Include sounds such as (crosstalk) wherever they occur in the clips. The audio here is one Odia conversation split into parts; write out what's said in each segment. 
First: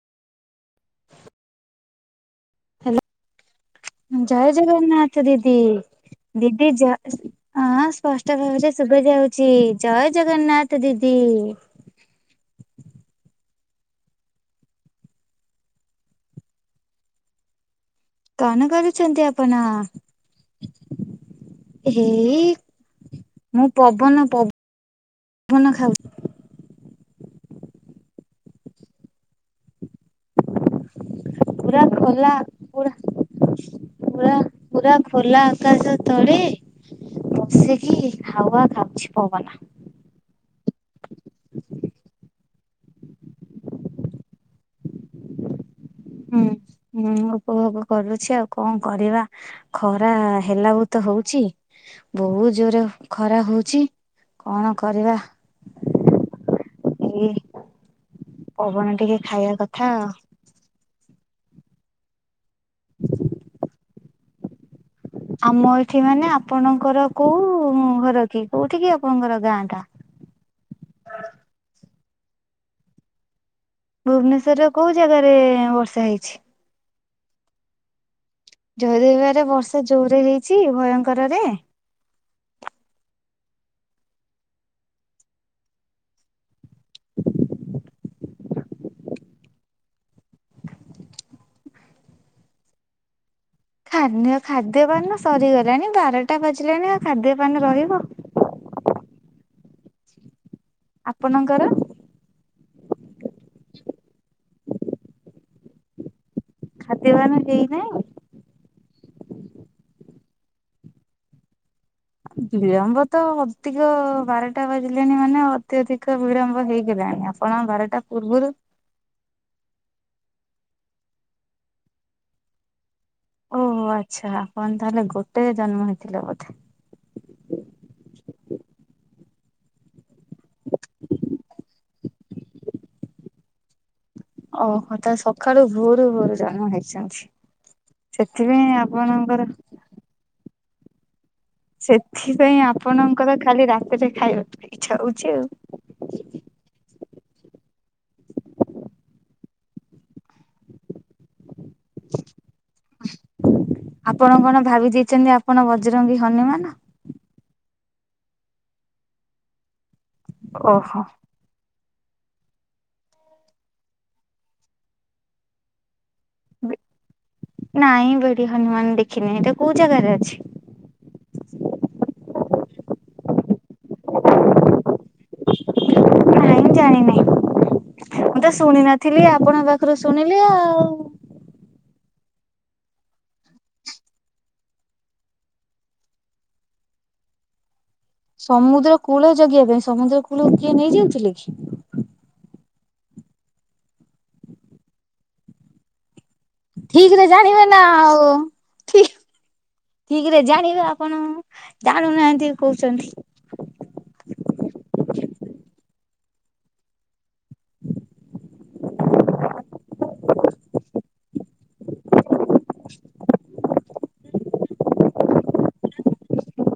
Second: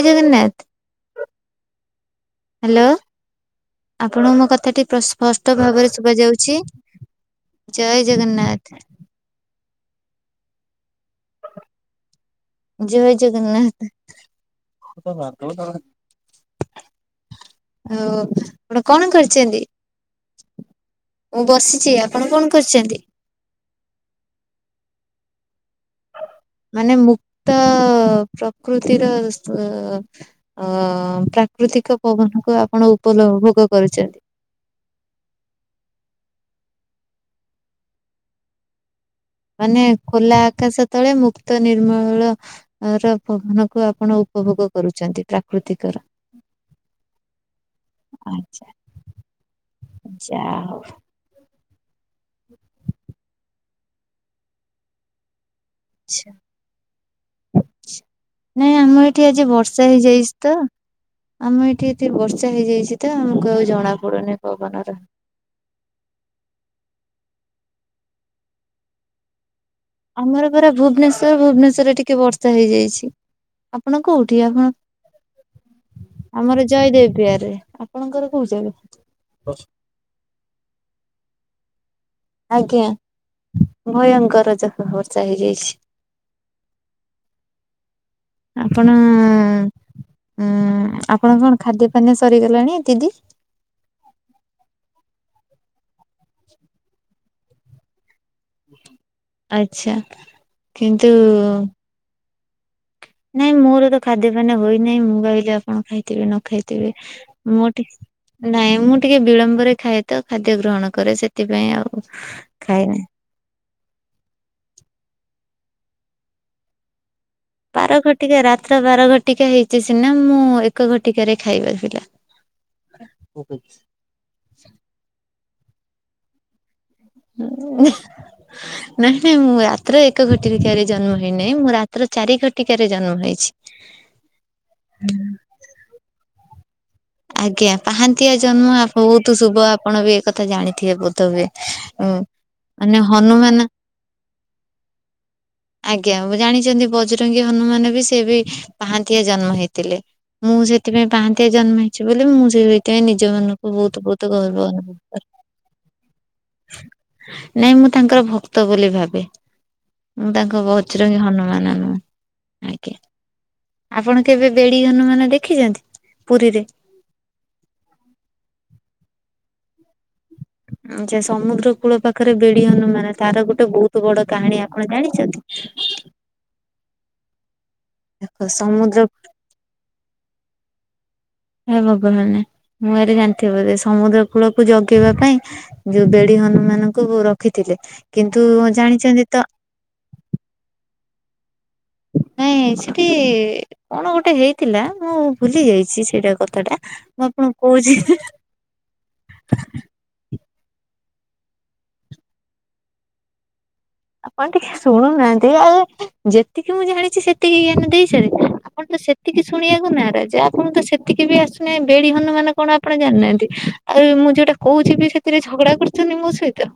ଜୟ ଜଗନ୍ନାଥ। ହାଲୋ। ହ୍ୟାଲୋ ଜୟ ଜଗନ୍ନାଥ ଦିଦି, ଭାବରେ ଶୁଭା ଯାଉଛି? ଦିଦି ଜୟ ହଁ ଜୟ ସ୍ପଷ୍ଟ ଜଗନ୍ନାଥ ଭାବରେ ଶୁଭ ଯାଉଛି, ଜୟ ଜଗନ୍ନାଥ ଦିଦି। ଜୟ ଜଗନ୍ନାଥ। ହଉ ଆପଣ କଣ କରୁଛନ୍ତି ଆପଣ? କରୁଚନ୍ତି? ମୁଁ ବସିଛି, ଆପଣ ଏଇ କଣ କରୁଛନ୍ତି? ମୁଁ ପବନ ପବ୍ ପବନ ଖାଉ ମାନେ ମୁକ୍ତ ପ୍ରକୃତିର ଅ ପୁରା ପ୍ରାକୃତିକ ଖୋଲା ପବନକୁ ଆପଣ ପୁରା ଉପଭୋଗ କରୁଛନ୍ତି। ପୁରା ପୁରା ଖୋଲା ଆକାଶ ତଳେ, ବସିକି ହାୱା ଖାଉଛି ପବନ। ମାନେ ଖୋଲା ଆକାଶ ତଳେ ମୁକ୍ତ ନିର୍ମଳ ର ପବନକୁ ଆପଣ ଉପଭୋଗ କରୁଛନ୍ତି, ପ୍ରାକୃତିକର ହୁଁ- ହୁଁ ଉପଭୋଗ କରୁଛି, ଆଉ ଆଚ୍ଛା କଣ କରିବା? ଖରା ଯାହା ହେଲା ହଉ ବୃତ ହଉଛି। ବହୁତ ଜୋରେ ଖରା ହଉଛି, କଣ କରିବା? ଆଛା ଏଇ ନାଇଁ ପବନ ଆମ ଟିକେ ଏଠି ଆଜି ଖାଇବା କଥା ବର୍ଷା ହେଇଯାଇଚି। ତ ଆମ ଏଠି ଏଠି ବର୍ଷା ହେଇଯାଇଛି ତ ଆମକୁ ଆଉ ଜଣା ପଡୁନି ପବନର। ଆମ ଏଠି ମାନେ ଆପଣଙ୍କର କୋଉ ଘର କି କୋଉଠି କି ଆପଣଙ୍କର ଗାଁ ଟା? ଆମର ପରା ଭୁବନେଶ୍ଵର ଭୁବନେଶ୍ଵରରେ ଟିକେ ବର୍ଷା ହେଇଯାଇଛି ଆ ଆପଣ କୋଉଠି ଭୁବନେଶ୍ଵରରେ ଆପଣ କୋଉ ଜାଗାରେ ବର୍ଷା ହେଇଛି? ଆମର ଜୟଦେବ ବିହାରେ। ଆପଣଙ୍କର କୋଉ ଜାଗା? ଜୟଦେବବିହାରେ ବର୍ଷା ଜୋରେ ହେଇଛି ଭୟଙ୍କରରେ? ଆଜ୍ଞା ଭୟଙ୍କର ଜୋ ବର୍ଷା ହେଇଯାଇଛି। ଆପଣ ଉଁ ଆପଣ କଣ ଖାଦ୍ୟ ପାନୀୟ ସରିଗଲାଣି ଦିଦି? ଖାଦ୍ୟ ଖାଦ୍ୟପାନୀୟ ସରିଗଲାଣି ବାରଟା ବାଜିଲାଣି ଆଉ ଖାଦ୍ୟପାନୀୟ ରହିବ। ଆଚ୍ଛା କିନ୍ତୁ ଆପଣଙ୍କର ନାଇଁ ମୋର ତ ଖାଦ୍ୟପାନୀୟ ହୋଇନାହିଁ ମୁଁ କହିଲି ଆପଣ ଖାଇଥିବେ ନ ଖାଇ ଥିବେ ଖାଦ୍ୟପାନ ମୋର ଟି ହେଇନାହିଁ ନାଇଁ ମୁଁ ଟିକେ ବିଳମ୍ବରେ ଖାଏ ତ ଖାଦ୍ୟ ଗ୍ରହଣ କରେ ସେଥିପାଇଁ ଆଉ। ଖାଇନି। ବିଳମ୍ବ ତ ହ ଅତିକ ବାରଟା ବାଜିଲେଣି ମାନେ ଅତ୍ୟଧିକ ବିଳମ୍ବ ହେଇଗଲାଣି। ଆସ ବାର ଘଟିକା ରାତ୍ର ବାର ଘଟିକା ହେଇଛି ସିନା ମୁଁ ଏକ ଘଟିକାରେ ଖାଇବା ପିଲା। (unintelligible) ଓ ଆଚ୍ଛା ଆପଣ ତାହେଲେ ଗୋଟାଏ ଜନ୍ମ ହେଇଥିଲେ ବୋଧେ? ହୁଁ। ନାହିଁ ନାହିଁ ମୁଁ ରାତ୍ର ଏକ ଘଟିକାରେ ଜନ୍ମ ହେଇ ନାଇଁ ମୁଁ ରାତ୍ର ଚାରି ଘଟିକାରେ ଜନ୍ମ ହେଇଛି। (unintelligible) ଓହ ତ ସକାଳୁ ଭୋରୁ ଭୋରୁ ଜନ୍ମ ହେଇ ଆଜ୍ଞା ପାହାନ୍ତିଆ ଜନ୍ମ ବହୁତୁ ଆପଣଙ୍କର ଶୁଭ ଆପଣ ବି ଏ କଥା ଜାଣିଥିବେ ବୋଧ ହୁଏ। ଉଁ ସେଥିପାଇଁ ମାନେ ଆପଣଙ୍କର ହନୁମାନ ଖାଲି ରାତିରେ ଖାଇବାକୁ ଇଚ୍ଛା ହଉଛି ଆଉ। ଆଜ୍ଞା ମୁଁ ଜାଣିଛନ୍ତି ବଜରଙ୍ଗୀ ହନୁମାନ ବି ସେ ବି ପାହାନ୍ତିଆ ଜନ୍ମ ହେଇଥିଲେ। ମୁଁ ସେଥିପାଇଁ ପାହାନ୍ତିଆ ଜନ୍ମେ ଅଛି ବୋଲି ମୁଁ ସେଇଥିପାଇଁ ନିଜ ମନକୁ ବହୁତୁ ଆପଣ ବହୁତୁ କଣ ଗର୍ବ ଭାବି ଅନୁଭବ ଦେଇଛନ୍ତି ଆପଣ ବଜରଙ୍ଗୀ ହନୁମାନ? କରେ। ନାଇଁ ମୁଁ ତାଙ୍କର ଭକ୍ତ ବୋଲି ଭାବେ। ମୁଁ ତାଙ୍କ ଓହୋ ବଜରଙ୍ଗୀ ହନୁମାନ ନୁହଁ। ଆଜ୍ଞା ଆପଣ କେବେ ବେଡି ହନୁମାନ ଦେଖିଛନ୍ତି? ପୁରୀ ବେ ନାଇଁ ବେଡି ହନୁମାନ ଦେଖି ନି ଏଇଟା କୋଉ ଜାଗାରେ ଅଛି? ଯେ ସମୁଦ୍ର କୂଳ ପାଖରେ ବେଡି ହନୁମାନ ତାର ଗୋଟେ ବହୁତ ବଡ କାହାଣୀ ଆପଣ ଜାଣିଛନ୍ତି? ଜାଣିି ନାହିଁ ଦେଖ ମୁଁ ତ ଶୁଣି ସମୁଦ୍ର ନଥିଲି ଆପଣଙ୍କ ପାଖରୁ ଶୁଣିଲି ଆଉ। ହେ ଭଗବାନେ ମୁଁ ଭାବିଲି ଜାଣିଥିବେ ବୋଧ ସମୁଦ୍ର କୂଳକୁ ଜଗିବା ପାଇଁ ଯୋଉ ବେଡି ହନୁମାନଙ୍କୁ ରଖିଥିଲେ। କିନ୍ତୁ ଜାଣିଛନ୍ତି ସମୁଦ୍ରକୂଳ ତ ଜଗିବା ପାଇଁ ସମୁଦ୍ରକୂଳକୁ କିଏ ନେଇଯାଉଥିଲେ କି? ନାଇଁ ସେଠି କଣ ଗୋଟେ ହେଇଥିଲା ମୁଁ ଭୁଲି ଯାଇଛି ସେଇଟା କ ଠିକ୍ ରେ ଜାଣିବେ ନା ଆଉ ଠି ଠିକ୍ ରେ ଜାଣିବେ ଆପଣ ଜାଣୁନାହାନ୍ତି କହୁଛନ୍ତି। ଆପଣ ଟିକେ ଶୁଣୁନାହାନ୍ତି ଆଜ୍ଞା ଯେତିକି ମୁଁ ଜାଣିଛି ସେତିକି ଜ୍ଞାନ ଦେଇ ସାର ଆପଣ ତ ସେ ସେତିକି ଶୁଣିବାକୁ ନାରାଜ ଆପଣ ତ ସେତିକି ବି ଆସୁନାହିଁ ବେଡି ହନୁମାନ କଣ ଆପଣ ଜାଣିନାହାନ୍ତି ଆଉ ମୁଁ ଯୁଉଟା କହୁଛି ବି ସେଥିରେ ଝଗଡା କରୁଛନ୍ତି ମୋ ସହିତ।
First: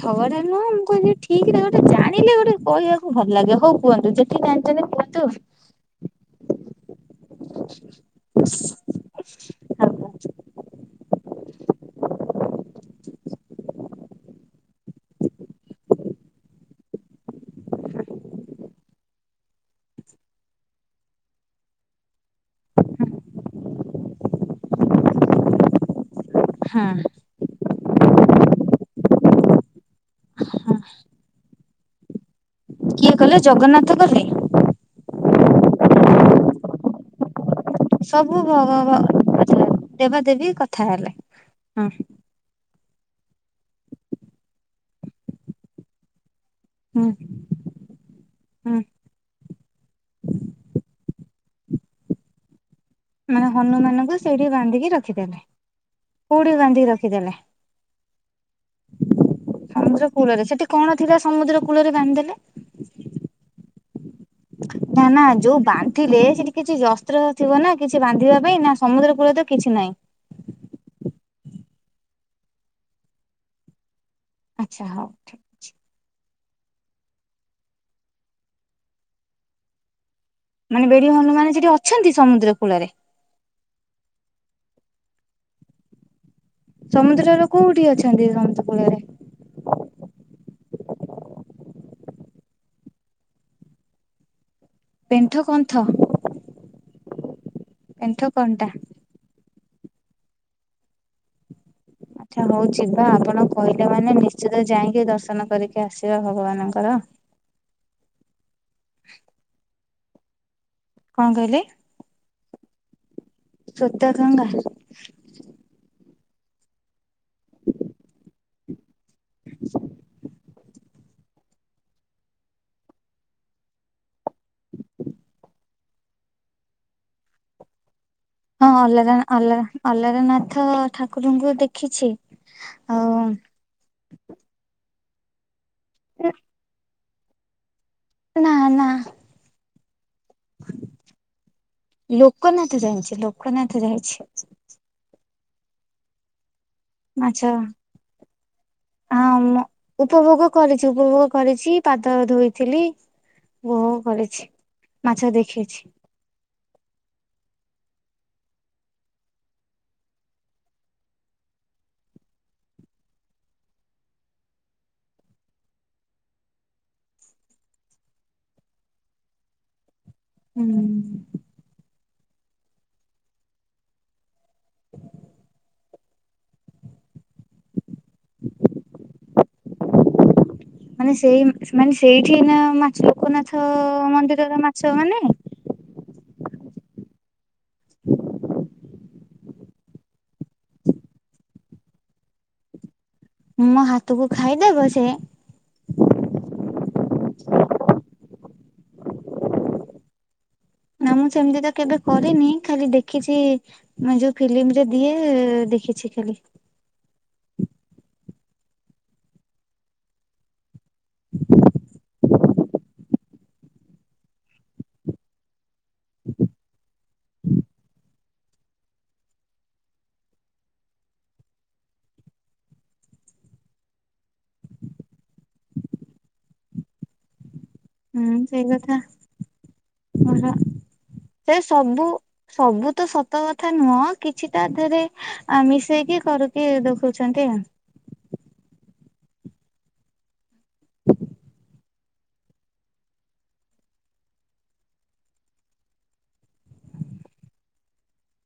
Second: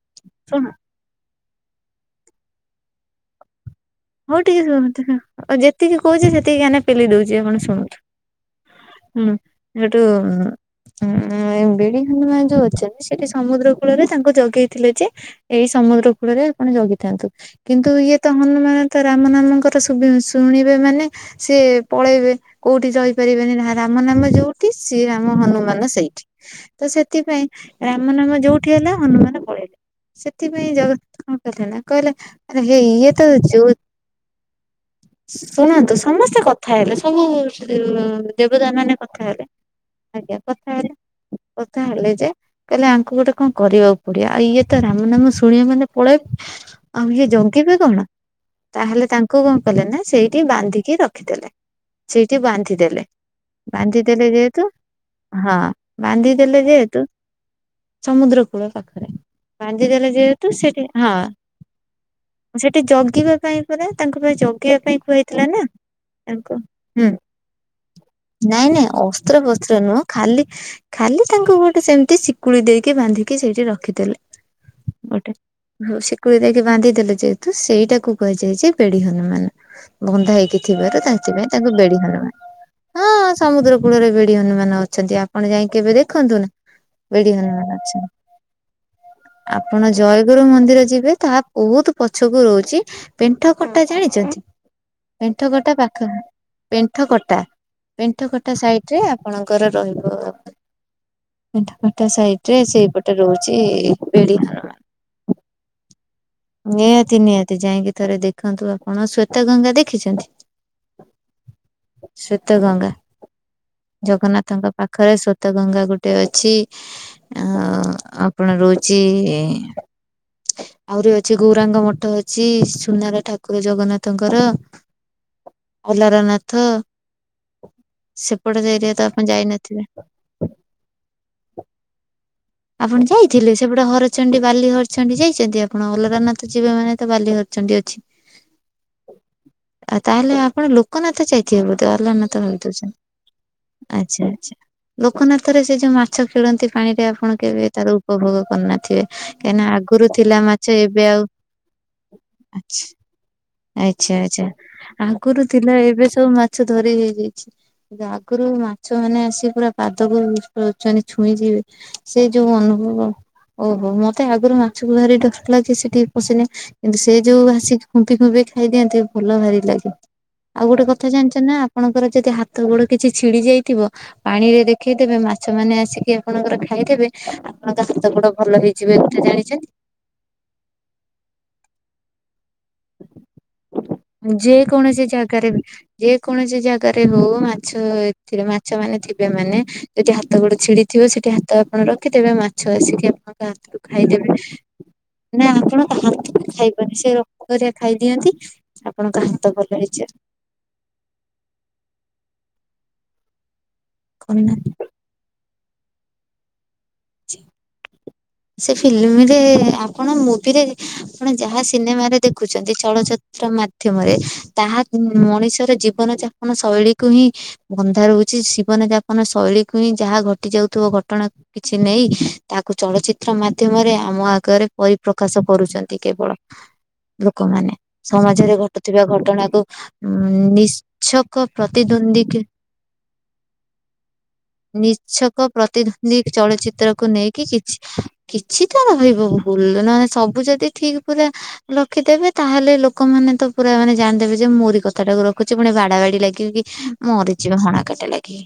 ଛଗଡା ଶୁଣ ନୁହଁ ମୁଁ କହିଲି ଠିକ୍ ଗୋଟେ ଜାଣିଲେ ଗୋଟେ କହିବାକୁ ଭଲ ଲାଗେ ହଉ। କୁହନ୍ତୁ ହଉ ଯେତିକି ଟିକେ ଜାଣିଛନ୍ତି ଶୁଣତୁନୁ କୁହନ୍ତୁ ଯେତିକି କହୁଛି ସେତିକି ଜ୍ଞାନ ପେଲି ଦଉଛି ଆପଣ ଶୁଣନ୍ତୁ ହୁଁ ଆଉ ହେଠୁ ଉଁ ବେଡି ହନୁମାନ ଯୋଉ ଅଛନ୍ତି ସେଠି ସମୁଦ୍ର କୂଳରେ ତାଙ୍କୁ ଜଗେଇଥିଲେ ଯେ ଏଇ ସମୁଦ୍ର କୂଳରେ ଆପଣ ଜଗିଥାନ୍ତୁ କିନ୍ତୁ ଇଏ ତ ହନୁମାନ ତ ରାମ ନାମଙ୍କର ଶୁବି ଶୁଣିବେ ମାନେ ସିଏ ପଳେଇବେ। କୋଉଠି ରହିପାରିବେନି ନା ରାମ ନାମ ଯୋଉଠି ଶ୍ରୀ ରାମ ହନୁମାନ ସେଇଠି। ତ ସେଥିପାଇଁ। ରାମ ନାମ ଯୋଉଠି ହେଲା ହନୁମାନ ପଳେଇଲେ ସେଥିପାଇଁ ହଁ ଜଗନାଥ କଣ କହିଲେ ନା କହିଲେ ଆରେ ହେଇ କିଏ ଇଏ ତ କଲେ ଯୋ (unintelligible) ଶୁଣନ୍ତୁ ସମସ୍ତେ କଥା ହେବେ ସବୁ ଯୋଉ ସବୁ ଭ ଦେବତାମାନେ କଥା ହେଲେ ଆଜ୍ଞା କଥା ହେଲେ କଥା ହଁ ହେଲେ ଯେ କହିଲେ ଆଙ୍କୁ ଗୋଟେ କଣ କରିବାକୁ ପଡିବ ଆଉ ଇଏ ତ ରାମ ନାମ ଶୁଣିବେ ମାନେ ପଳେଇବେ। ଆଉ ହୁଁ ଇଏ ଜଗିବେ କଣ। ହୁଁ ତାହେଲେ ତାଙ୍କୁ କଣ କଲେ ନା ସେଇଠି ବାନ୍ଧିକି ରଖିଦେଲେ ସେଇଠି ବାନ୍ଧିଦେଲେ। ମାନେ ବାନ୍ଧି ହନୁମାନଙ୍କୁ ଦେେଲେ ସେଇଠି ଯେହେତୁ, ବାନ୍ଧିକି ରଖିଦେଲେ ହଁ ବାନ୍ଧି କୋଉଠି ଦେେଲେ ବାନ୍ଧିକି ଯେହେତୁ ରଖିଦେଲେ ସମୁଦ୍ର କୂଳ ପାଖରେ ସମୁଦ୍ର ବାନ୍ଧିଦେଲେ କୂଳରେ ଯେହେତୁ ସେଠି କଣ ହଁ, ଥିଲା ସମୁଦ୍ର କୂଳରେ ବାନ୍ଧିଦେଲେ ସେଠି ଜଗିବା ପାଇଁ ପରା ତାଙ୍କ ପାଇଁ ଜଗେଇବା ପାଇଁ ନା କୁହାଇଥିଲା ଯୋଉ ନା ବାନ୍ଧିଲେ ସେଠି ତାଙ୍କ କିଛି ହୁଁ। ଅସ୍ତ୍ର ଥିବ ନା କିଛି ବାନ୍ଧିବା ପାଇଁ ନା ନାଇଁ ନାଇଁ ସମୁଦ୍ର କୂଳରେ ଅସ୍ତ୍ର ତ କିଛି ଫସ୍ତ୍ର ନାହିଁ ନୁହଁ। ଖାଲି ଖାଲି ତାଙ୍କୁ ଗୋଟେ ସେମିତି ଶିକୁଳି ଦେଇକି ବାନ୍ଧିକି ସେଇଠି ରଖିଥିଲେ। ଆଚ୍ଛା ହଉ ଠିକ। ହଉ ଶିକୁଳି ଦେଇକି ବାନ୍ଧି ଦେଲେ ଯେହେତୁ ସେଇଟାକୁ କୁହାଯାଏ ଯେ ବେଡି ହନୁମାନ। ବନ୍ଧା ହେଇ ମାନେ ଥିବାରୁ ବେଡି ତାନ୍ତି ହନୁମାନ ପାଇଁ ସେଠି ତାଙ୍କୁ ବେଡି ଅଛନ୍ତି ହନୁମାନ ସମୁଦ୍ର କୂଳରେ ହଁ ସମୁଦ୍ର କୂଳରେ ବେଡି ହନୁମାନ ଅଛନ୍ତି ଆପଣ ଯାଇ କେବେ ଦେଖନ୍ତୁ ନା। ବେଡି ସମୁଦ୍ରର ହନୁମାନ କୋଉଠି ଅଛନ୍ତି ସମସ୍ତ କୂଳରେ? ଆପଣ ଜୟଗୁରୁ ମନ୍ଦିର ଯିବେ ତାହା ବହୁତ ପଛକୁ ରହୁଛି। ପେଣ୍ଠ କଟା ଜାଣିଛନ୍ତି ପେଣ୍ଠ କଟା ପାଖ ପେଣ୍ଠ କଟା! ପେଣ୍ଠ ପେଣ୍ଠକଟା କଣ୍ଟା। ସାଇଟ ରେ ଆପଣଙ୍କର ରହିବ। (unintelligible) ଆଚ୍ଛା ସାଇଡ ରେ ହଉ ଯିବା ସେଇପଟେ ଆପଣ ରହୁଛି କହିଲେ ମାନେ ବେଡି ନିଶ୍ଚିତ ହନୁମାନ। ଯାଇକି ଦର୍ଶନ କରିକି ଆସିବା ଭଗବାନ ନିହାତି ନିହାତି ଯାଇକି ଥରେ ଦେଖନ୍ତୁ ଆପଣ ଶ୍ଵେତ ଗଙ୍ଗା ଦେଖିଛନ୍ତି? କଣ କହିଲେ। ଶ୍ୱେତ ଗଙ୍ଗା ଶ୍ଵେତ ଗଙ୍ଗା ଜଗନ୍ନାଥଙ୍କ ପା ପାଖରେ ସ୍ୱେତ ଗଙ୍ଗା ଗୋଟେ ଅଛି ଅ ଆପଣ ରହୁ ଛି ଆହୁରି ଅ ସେ ଗୌରାଙ୍କ ମଠ ଅଛି ସୁନାର ଠାକୁର ଜଗନ୍ନାଥଙ୍କର। ଅଲାରାନାଥ। ହଁ ଅଲାର ଆଲରା ଅଲାରନାଥ ଠାକୁରଙ୍କୁ ଦେଖିଛି। ଆପଣ ଆଉ ଯାଇଥିଲେ ସେପଟା ହରଚଣ୍ଡୀ ବାଲି ହରଚଣ୍ଡୀ ଯାଇଛନ୍ତି ଆପଣ ଅଲାରନାଥ ଯିବେ ମାନେ ତ ବାଲି ହରଚଣ୍ଡି ଅଛି। ନା ନା। ଆଉ ତାହେଲେ ଆପଣ ଲୋକନାଥ ଯାଇଥିବେ ବୋଧେ ଅଲାରନାଥ ଲୋକନାଥ ଭାବିଦଉଛନ୍ତି। ଯାଇଛି ଲୋକନାଥ ଯାଇଛି। ଲୋକନାଥରେ ସେ ଯୋଉ ମାଛ ଖେଳନ୍ତି ପାଣିରେ ଆପଣ ଆଚ୍ଛା କେବେ ତାର ଉପଭୋଗ କରିନଥିବେ ହଁ ମୁଁ କାହିଁକିନା ଆଗରୁ ଥିଲା ଉପଭୋଗ ମାଛ କରିଛି ଏବେ ଉପଭୋଗ ଆଉ କରିଛି ପାଦ ଧୋଇଥିଲି। ଆଚ୍ଛା ଉପଭୋଗ ଆଚ୍ଛା କରିଛି। ଆଚ୍ଛା ମାଛ ଆଗରୁ ଥିଲା ଦେଖିଛି ଏବେ ସବୁ ମାଛ ଧରି ହେଇଯାଇଛି। ଆଗରୁ ମାଛ ମାନେ ଆସି ପୁରା ପାଦକୁ (unintelligible) ଛୁଇଁ ଯିବେ। ସେ ଯୋଉ ଅନୁଭବ। ଓହୋ ମତେ ଆଗରୁ ମାଛକୁ ଭାରି ଡର ଲାଗେ ସେଠିକେ ପଶିନେ କିନ୍ତୁ ସେ ଯୋଉ ଆସିିକି ଖୁମ୍ପି ଖୁମ୍ପି ଖାଇଦିଅନ୍ତି ଭଲ ଭାରି ଲାଗେ ଆଉ ଗୋଟେ କଥା ହୁଁ। ଜାଣିଛନ୍ତିନା ଆପଣଙ୍କର ଯଦି ହାତ ଗୋଡ କିଛି ଛିଡି ଯାଇଥିବ ପାଣି ରେ ଦେଖେଇଦେବେ ମାଛ ମାନେ ଆସିକି ଆପଣଙ୍କର ଖାଇଦେବେ ଆପଣଙ୍କ ହାତ ଗୋଡ ଭଲ ହେଇଯିବ ଏ କଥା ଜାଣିଛନ୍ତି? ମାନେ ସେଇ ମାନେ ସେଇଠି ନା ମାଛ ଲୋକନାଥ ମନ୍ଦିରର ଯେ ମାଛ କୌଣସି ମାନେ ଜାଗାରେ ବି। ଯେ କୌଣସି ଜାଗାରେ ହୋଉ ମାଛ ଏଥିରେ ମାଛମାନେ ଥିବେ ମାନେ ଯଦି ହାତ ଗୋଡେ ଛିଡିଥିବ ସେଠି ହାତ ଆପଣ ରଖିଦେବେ ମାଛ ଆସିକି ଆପଣ ଣଙ୍କ ହାତକୁ ମୋ ଖାଇଦେବେ ଖାଇଦେବ ସେ ନାଇ ଆପଣ ତା ହାତକୁ ଖାଇବନି ସେ ରକ୍ତରା ଖାଇଦିଅନ୍ତି ଆପଣଙ୍କ ହାତ ଭଲ ହେଇଯା ନା ମୁଁ ସେମତି ତ କେବେ କରିନି ଖାଲି ଦେଖିଚି ମୁଁ ଯୋଉ କଣ ନା ଫିଲିମରେ ଦିଏ ଦେଖିଛି ଖାଲି। ଚି ସେ ଫିଲିମିରେ ଆପଣ ମୁଭିରେ ଆପଣ ଯାହା ସିନେମାରେ ଦେଖୁଚନ୍ତି ଚଳଚିତ୍ର ମା ମାଧ୍ୟମରେ ତାହା କୁଁମ୍ ମଣିଷର ଜୀବନ ଯାପନ ଶୈଳୀକୁ ହିଁ ବନ୍ଧା ରହୁଚି ସି ଜୀବନ ଯାପନ ଶୈଳୀକୁ ହିଁ ଯାହା ଘଟି ଯାଉଥୁବ ଘଟଣା କିଛି ନେଇ ତାହାକୁ ଚଳଚି ଚିତ୍ର ମାଧ୍ୟମରେ ଆମ ଆଗରେ ପରିପ୍ରକାଶ କରୁଚନ୍ତି କେବଳ ଲୋକମାନେ। ହୁଁ ସମାଜରେ ସେଇ କଥା ଘଟୁଥିବା ଘଟଣାକୁ ଉଁ ଭଲ ନିଶଛକ ସେ ସବୁ ପ୍ରତିଦ୍ୱନ୍ଦ୍ୱୀ କେ ସବୁ ତ ସତ କଥା ନୁହଁ କିଛି ତା ଦେହରେ ନିଛକ ଆ ପ୍ରତିଦ୍ୱନ୍ଦୀ ମିଶେଇକି କରିକି ଚଳଚିତ୍ରକୁ ନେଇକି ଦେଖଉଛନ୍ତି ଆଉ କିଛି କିଛି ତ ରହିବ ଭୁଲ ନହଲେ ସବୁ ଯଦି ଠିକି ପୁରା ରଖିଦେବେ ତାହେଲେ ଲୋକମାନେ ତ ପୁରା ମାନେ ଜାଣିଦେବେ ଯେ ମୋରି କଥାଟାକୁ ରଖୁଚି ପୁଣି ବାଡା ବାଡି ଲାଗିବେ କି ମରିଯିବେ ହାଣାକାଟା ଲାଗି।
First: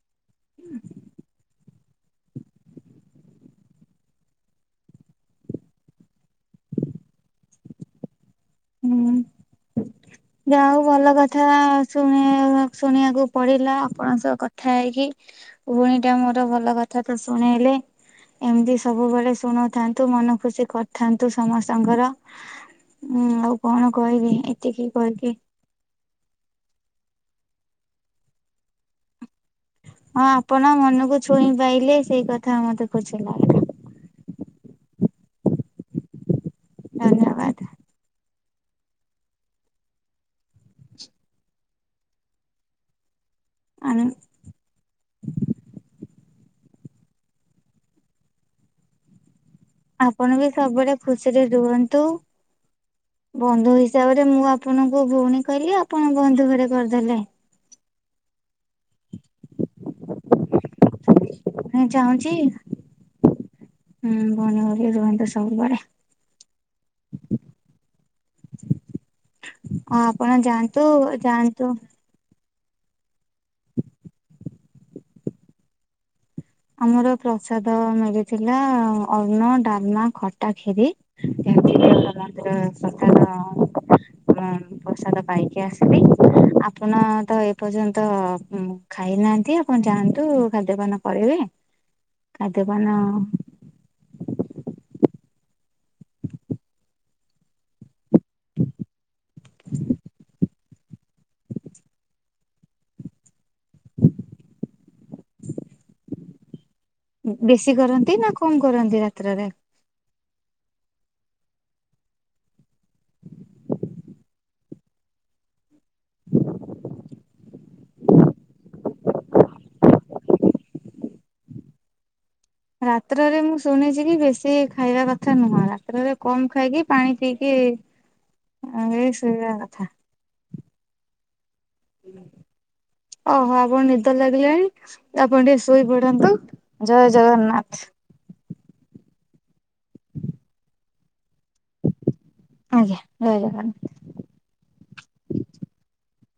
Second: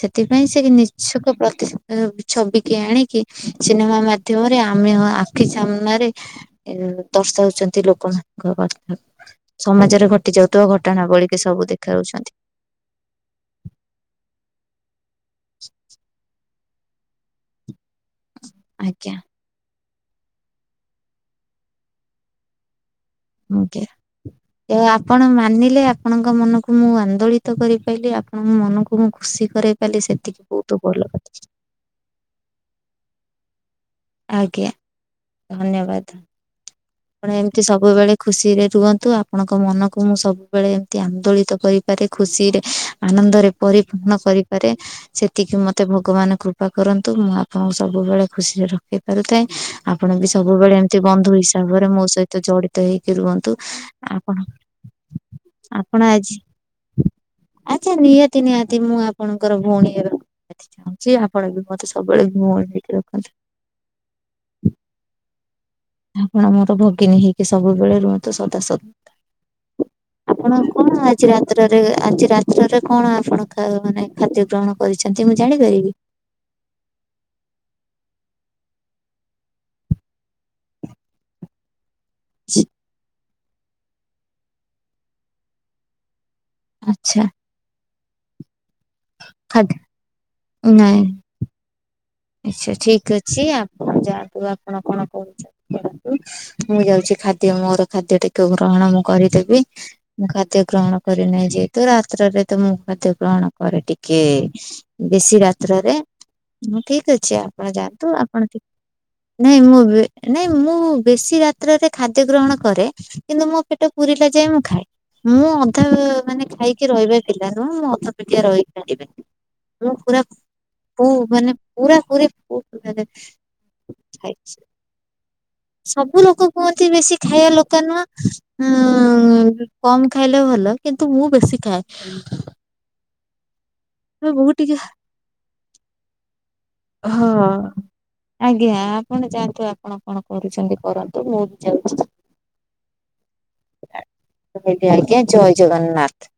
ସେଥିପାଇଁ ସେ ନିଛକ ପ୍ରତି ଏଁ ଛବିିକି ଆଣିକି ସିନେମା ମାଧ୍ୟମରେ ଆମେ ହଁ ଆଖି ସାମ୍ନାରେ ଏ ଦର୍ଶଉଛନ୍ତି ଲୋକମା ଘ ହୁଁ (unintelligible) ସମାଜରେ ଘଟି ଯାହା ଯାଉଥୁବା ହଉ ଘଟଣା ଭଲ ବଳିକି କଥା ସବୁ ଶୁଣି ଦେଖାଉଛନ୍ତି। ଶୁଣିବାକୁ ପଡିଲା ଆପଣଙ୍କ ସହ କଥା ହେଇକି। ଭୋଉଣୀଟା ମୋର ଭଲ କଥା ତ ଶୁଣେଇଲେ। ଏମତି ଆଜ୍ଞା ସବୁବେଳେ ଶୁଣୋଉଥାନ୍ତୁ ମନ ଖୁସି କରଥାନ୍ତୁ ସମସ୍ତଙ୍କର। ହୁଁ ଆଉ ଆଜ୍ଞା କଣ କହିବି ତ ଏତିକି ଆପଣ କହିକି ମାନିଲେ ଆ ଆପଣଙ୍କ ମନକୁ ମୁଁ ଆନ୍ଦୋଳିତ କରିପାଇଲି ଆପଣଙ୍କ ମନକୁ କୁ ମୁଁ ଖୁସି କରେଇ ପାଇଲି ହଁ ସେତିକି ଆପଣ ବୋହୁତ ଭଲ ମନକୁ କଥା। ଛୁଇଁ ପାଇଲେ ସେଇ କଥା ମତେ ଖୁସିଲାଗେ। ଆଜ୍ଞା ଧନ୍ୟବାଦ। ଆପଣ ଏମତି ଧନ୍ୟବାଦ। ସବୁବେଳେ ଖୁସିରେ ରୁହନ୍ତୁ ଆପଣଙ୍କ ମନକୁ ମୁଁ ସବୁବେଳେ ଏମତି ଆନ୍ଦୋଳିତ କରି ଭାରି ଖୁସିରେ ଆନନ୍ଦରେ ପରିପୂର୍ଣ କରିପାରେ। ସେତିକି ମତେ ଭଗବାନ କୃପା କରନ୍ତୁ ମୁଁ ଆପଣଙ୍କୁ ସବୁବେଳେ ଖୁସିରେ ରଖି ପାରିଥାଏ ଆପଣ ବି ସବୁବେଳେ ଏମତି ବନ୍ଧୁ ହିସା ତାପରେ ମୋ ସହିତ ଜଡିତ ହେଇକି ରୁହନ୍ତୁ ବନ୍ଧୁ ହିସାବରେ ମୁଁ ଆପଣଙ୍କୁ ଭଉଣୀ କହିଲି ଆପଣଙ୍କର ଆପଣ ବନ୍ଧୁ ଘରେ କରଦେଲେ। ଆଚ୍ଛା ନିହାତି ନିହାତି ମୁଁ ଆପଣଙ୍କର ଭୋଉଣୀ ଏବେ ଏଥି ଚାହୁଁଚି ଆ ଆପଣ ବି ମୁଁ ମତେ ସବୁବେଳେ ଚାହୁଁଛି ଭୋଉଣୀ ହେଇକି ରଖନ୍ତୁ। ହୁଁ ଭୋଉଣୀ ଭଳିଆ ରୁହନ୍ତ ସବୁବେଳେ। ଆପଣ ମୋର ଭଗିନୀ ହେଇକି ସବୁବେଳେ ରୁହନ୍ତୁ ସଦା ସ ଆଉ ଆପଣ ଯାଆନ୍ତୁ କଣ ଆଜି ଯାଆନ୍ତୁ। ରାତ୍ରରେ ଆଜି ରା ଦିନରେ କଣ ଆପଣ ଖା ମାନେ ଖାଦ୍ୟ ଗ୍ରହଣ କରିଛନ୍ତି ମୁଁ ଜାଣିପାରିବି? ଆମର ପ୍ରସାଦ ମିଳିଥିଲା ଅନ୍ନ, ଡାଲମା, ଖଟା, ଖିରୀ। ମନ୍ଦିର ପ୍ରସାଦ ମୁଁ ପ୍ରସାଦ ପାଇକି ଆସିବି ଆ ଆପଣ ଆଚ୍ଛା ତ ଏପର୍ଯ୍ୟନ୍ତ ଉଁ ଖାଇନାହାନ୍ତି ଖାଦ୍ୟ ଆପଣ ଯାଆନ୍ତୁ ଖାଦ୍ୟପାନ ନାଇଁ କରିବେ। ଆଚ୍ଛା ଖାଦ୍ୟପାନ ଠିକ ଅଛି ଆପଣ ଯାଆନ୍ତୁ ଆପଣ କଣ କରେଚ କରନ୍ତୁ ମୁଁ ଯାଉଚି ଖାଦ୍ୟ ମୋର ଖାଦ୍ୟ ଟିକୁ ମୁଁ ଗ୍ରହଣ ମୁଁ କରିଦେବି। ମୁଁ ଖାଦ୍ୟ ଗ୍ରହଣ କରି ନାହିଁ ଯେହେତୁ ରାତ୍ରରେ ତ ମୁଁ ଖାଦ୍ୟ ଗ୍ରହଣ କରେ ଟିକେ ବେଶୀ ରାତ୍ରରେ ମୁଁ ଠିକ୍ ଠିକ ଅଛି ବେଶୀ ଆପଣ ଯାଆନ୍ତୁ କରନ୍ତି ନା ଆପଣ କମ ଟି କରନ୍ତି ରାତ୍ରରେ? ନାଇଁ ମୁଁ ବି ନାଇଁ ମୁଁ ବେଶୀ ରାତ୍ରରେ ଖାଦ୍ୟ ଗ୍ରହଣ କରେ କିନ୍ତୁ ମୋ ପେଟ ପୁୁରିଲା ଯାଏଁ ମୁଁ ଖାଏ। ମୁଁ ଅଧା ମାନେ ଖାଇକି ରହିବା ପିଲା ନୁହଁ। ମୁଁ ଅଧା ପେଟିଆ ରହିପାରିବିନି। ମୁଁ ପୁରା ପୁ ମାନେ ପୁରା ପୁରି ମାନେ ରାତ୍ରରେ ମୁଁ ଶୁଣିଚି କି ଖାଏ। ବେଶୀ ଖାଇବା କଥା ନୁହଁ। ରାତ୍ରରେ ସବୁ ଲୋକ କମ୍ ଖାଇକି କୁହନ୍ତି ବେଶୀ ପାଣି ଖାଇବା ପିଇକି ଲୋକ ନୁହଁ। ଶୋଇବା ଉଁ କଥା କମ୍ ଖାଇଲେ ଭଲ। କିନ୍ତୁ ମୁଁ ବେଶୀ ଖାଏ। ଓହୋ ଆପଣ ନିଦ ମୁଁ ବହୁତ ଲାଗିଲାଣି। ଟିକେ ଆପଣ ଟିକେ ଶୋଇ ପଡନ୍ତୁ। ଜୟ ହଁ ଜଗନ୍ନାଥ। ଆଜ୍ଞା। ଆପଣ ଯାଆନ୍ତୁ ଆପଣ କଣ କରୁଛନ୍ତି କରନ୍ତୁ। ମୁଁ ଯାଉଛି। ଆଜ୍ଞା, ଜୟ ଜଗନ୍ନାଥ। ରହିଲି ଆଜ୍ଞା। ଜୟ ଜଗନ୍ନାଥ।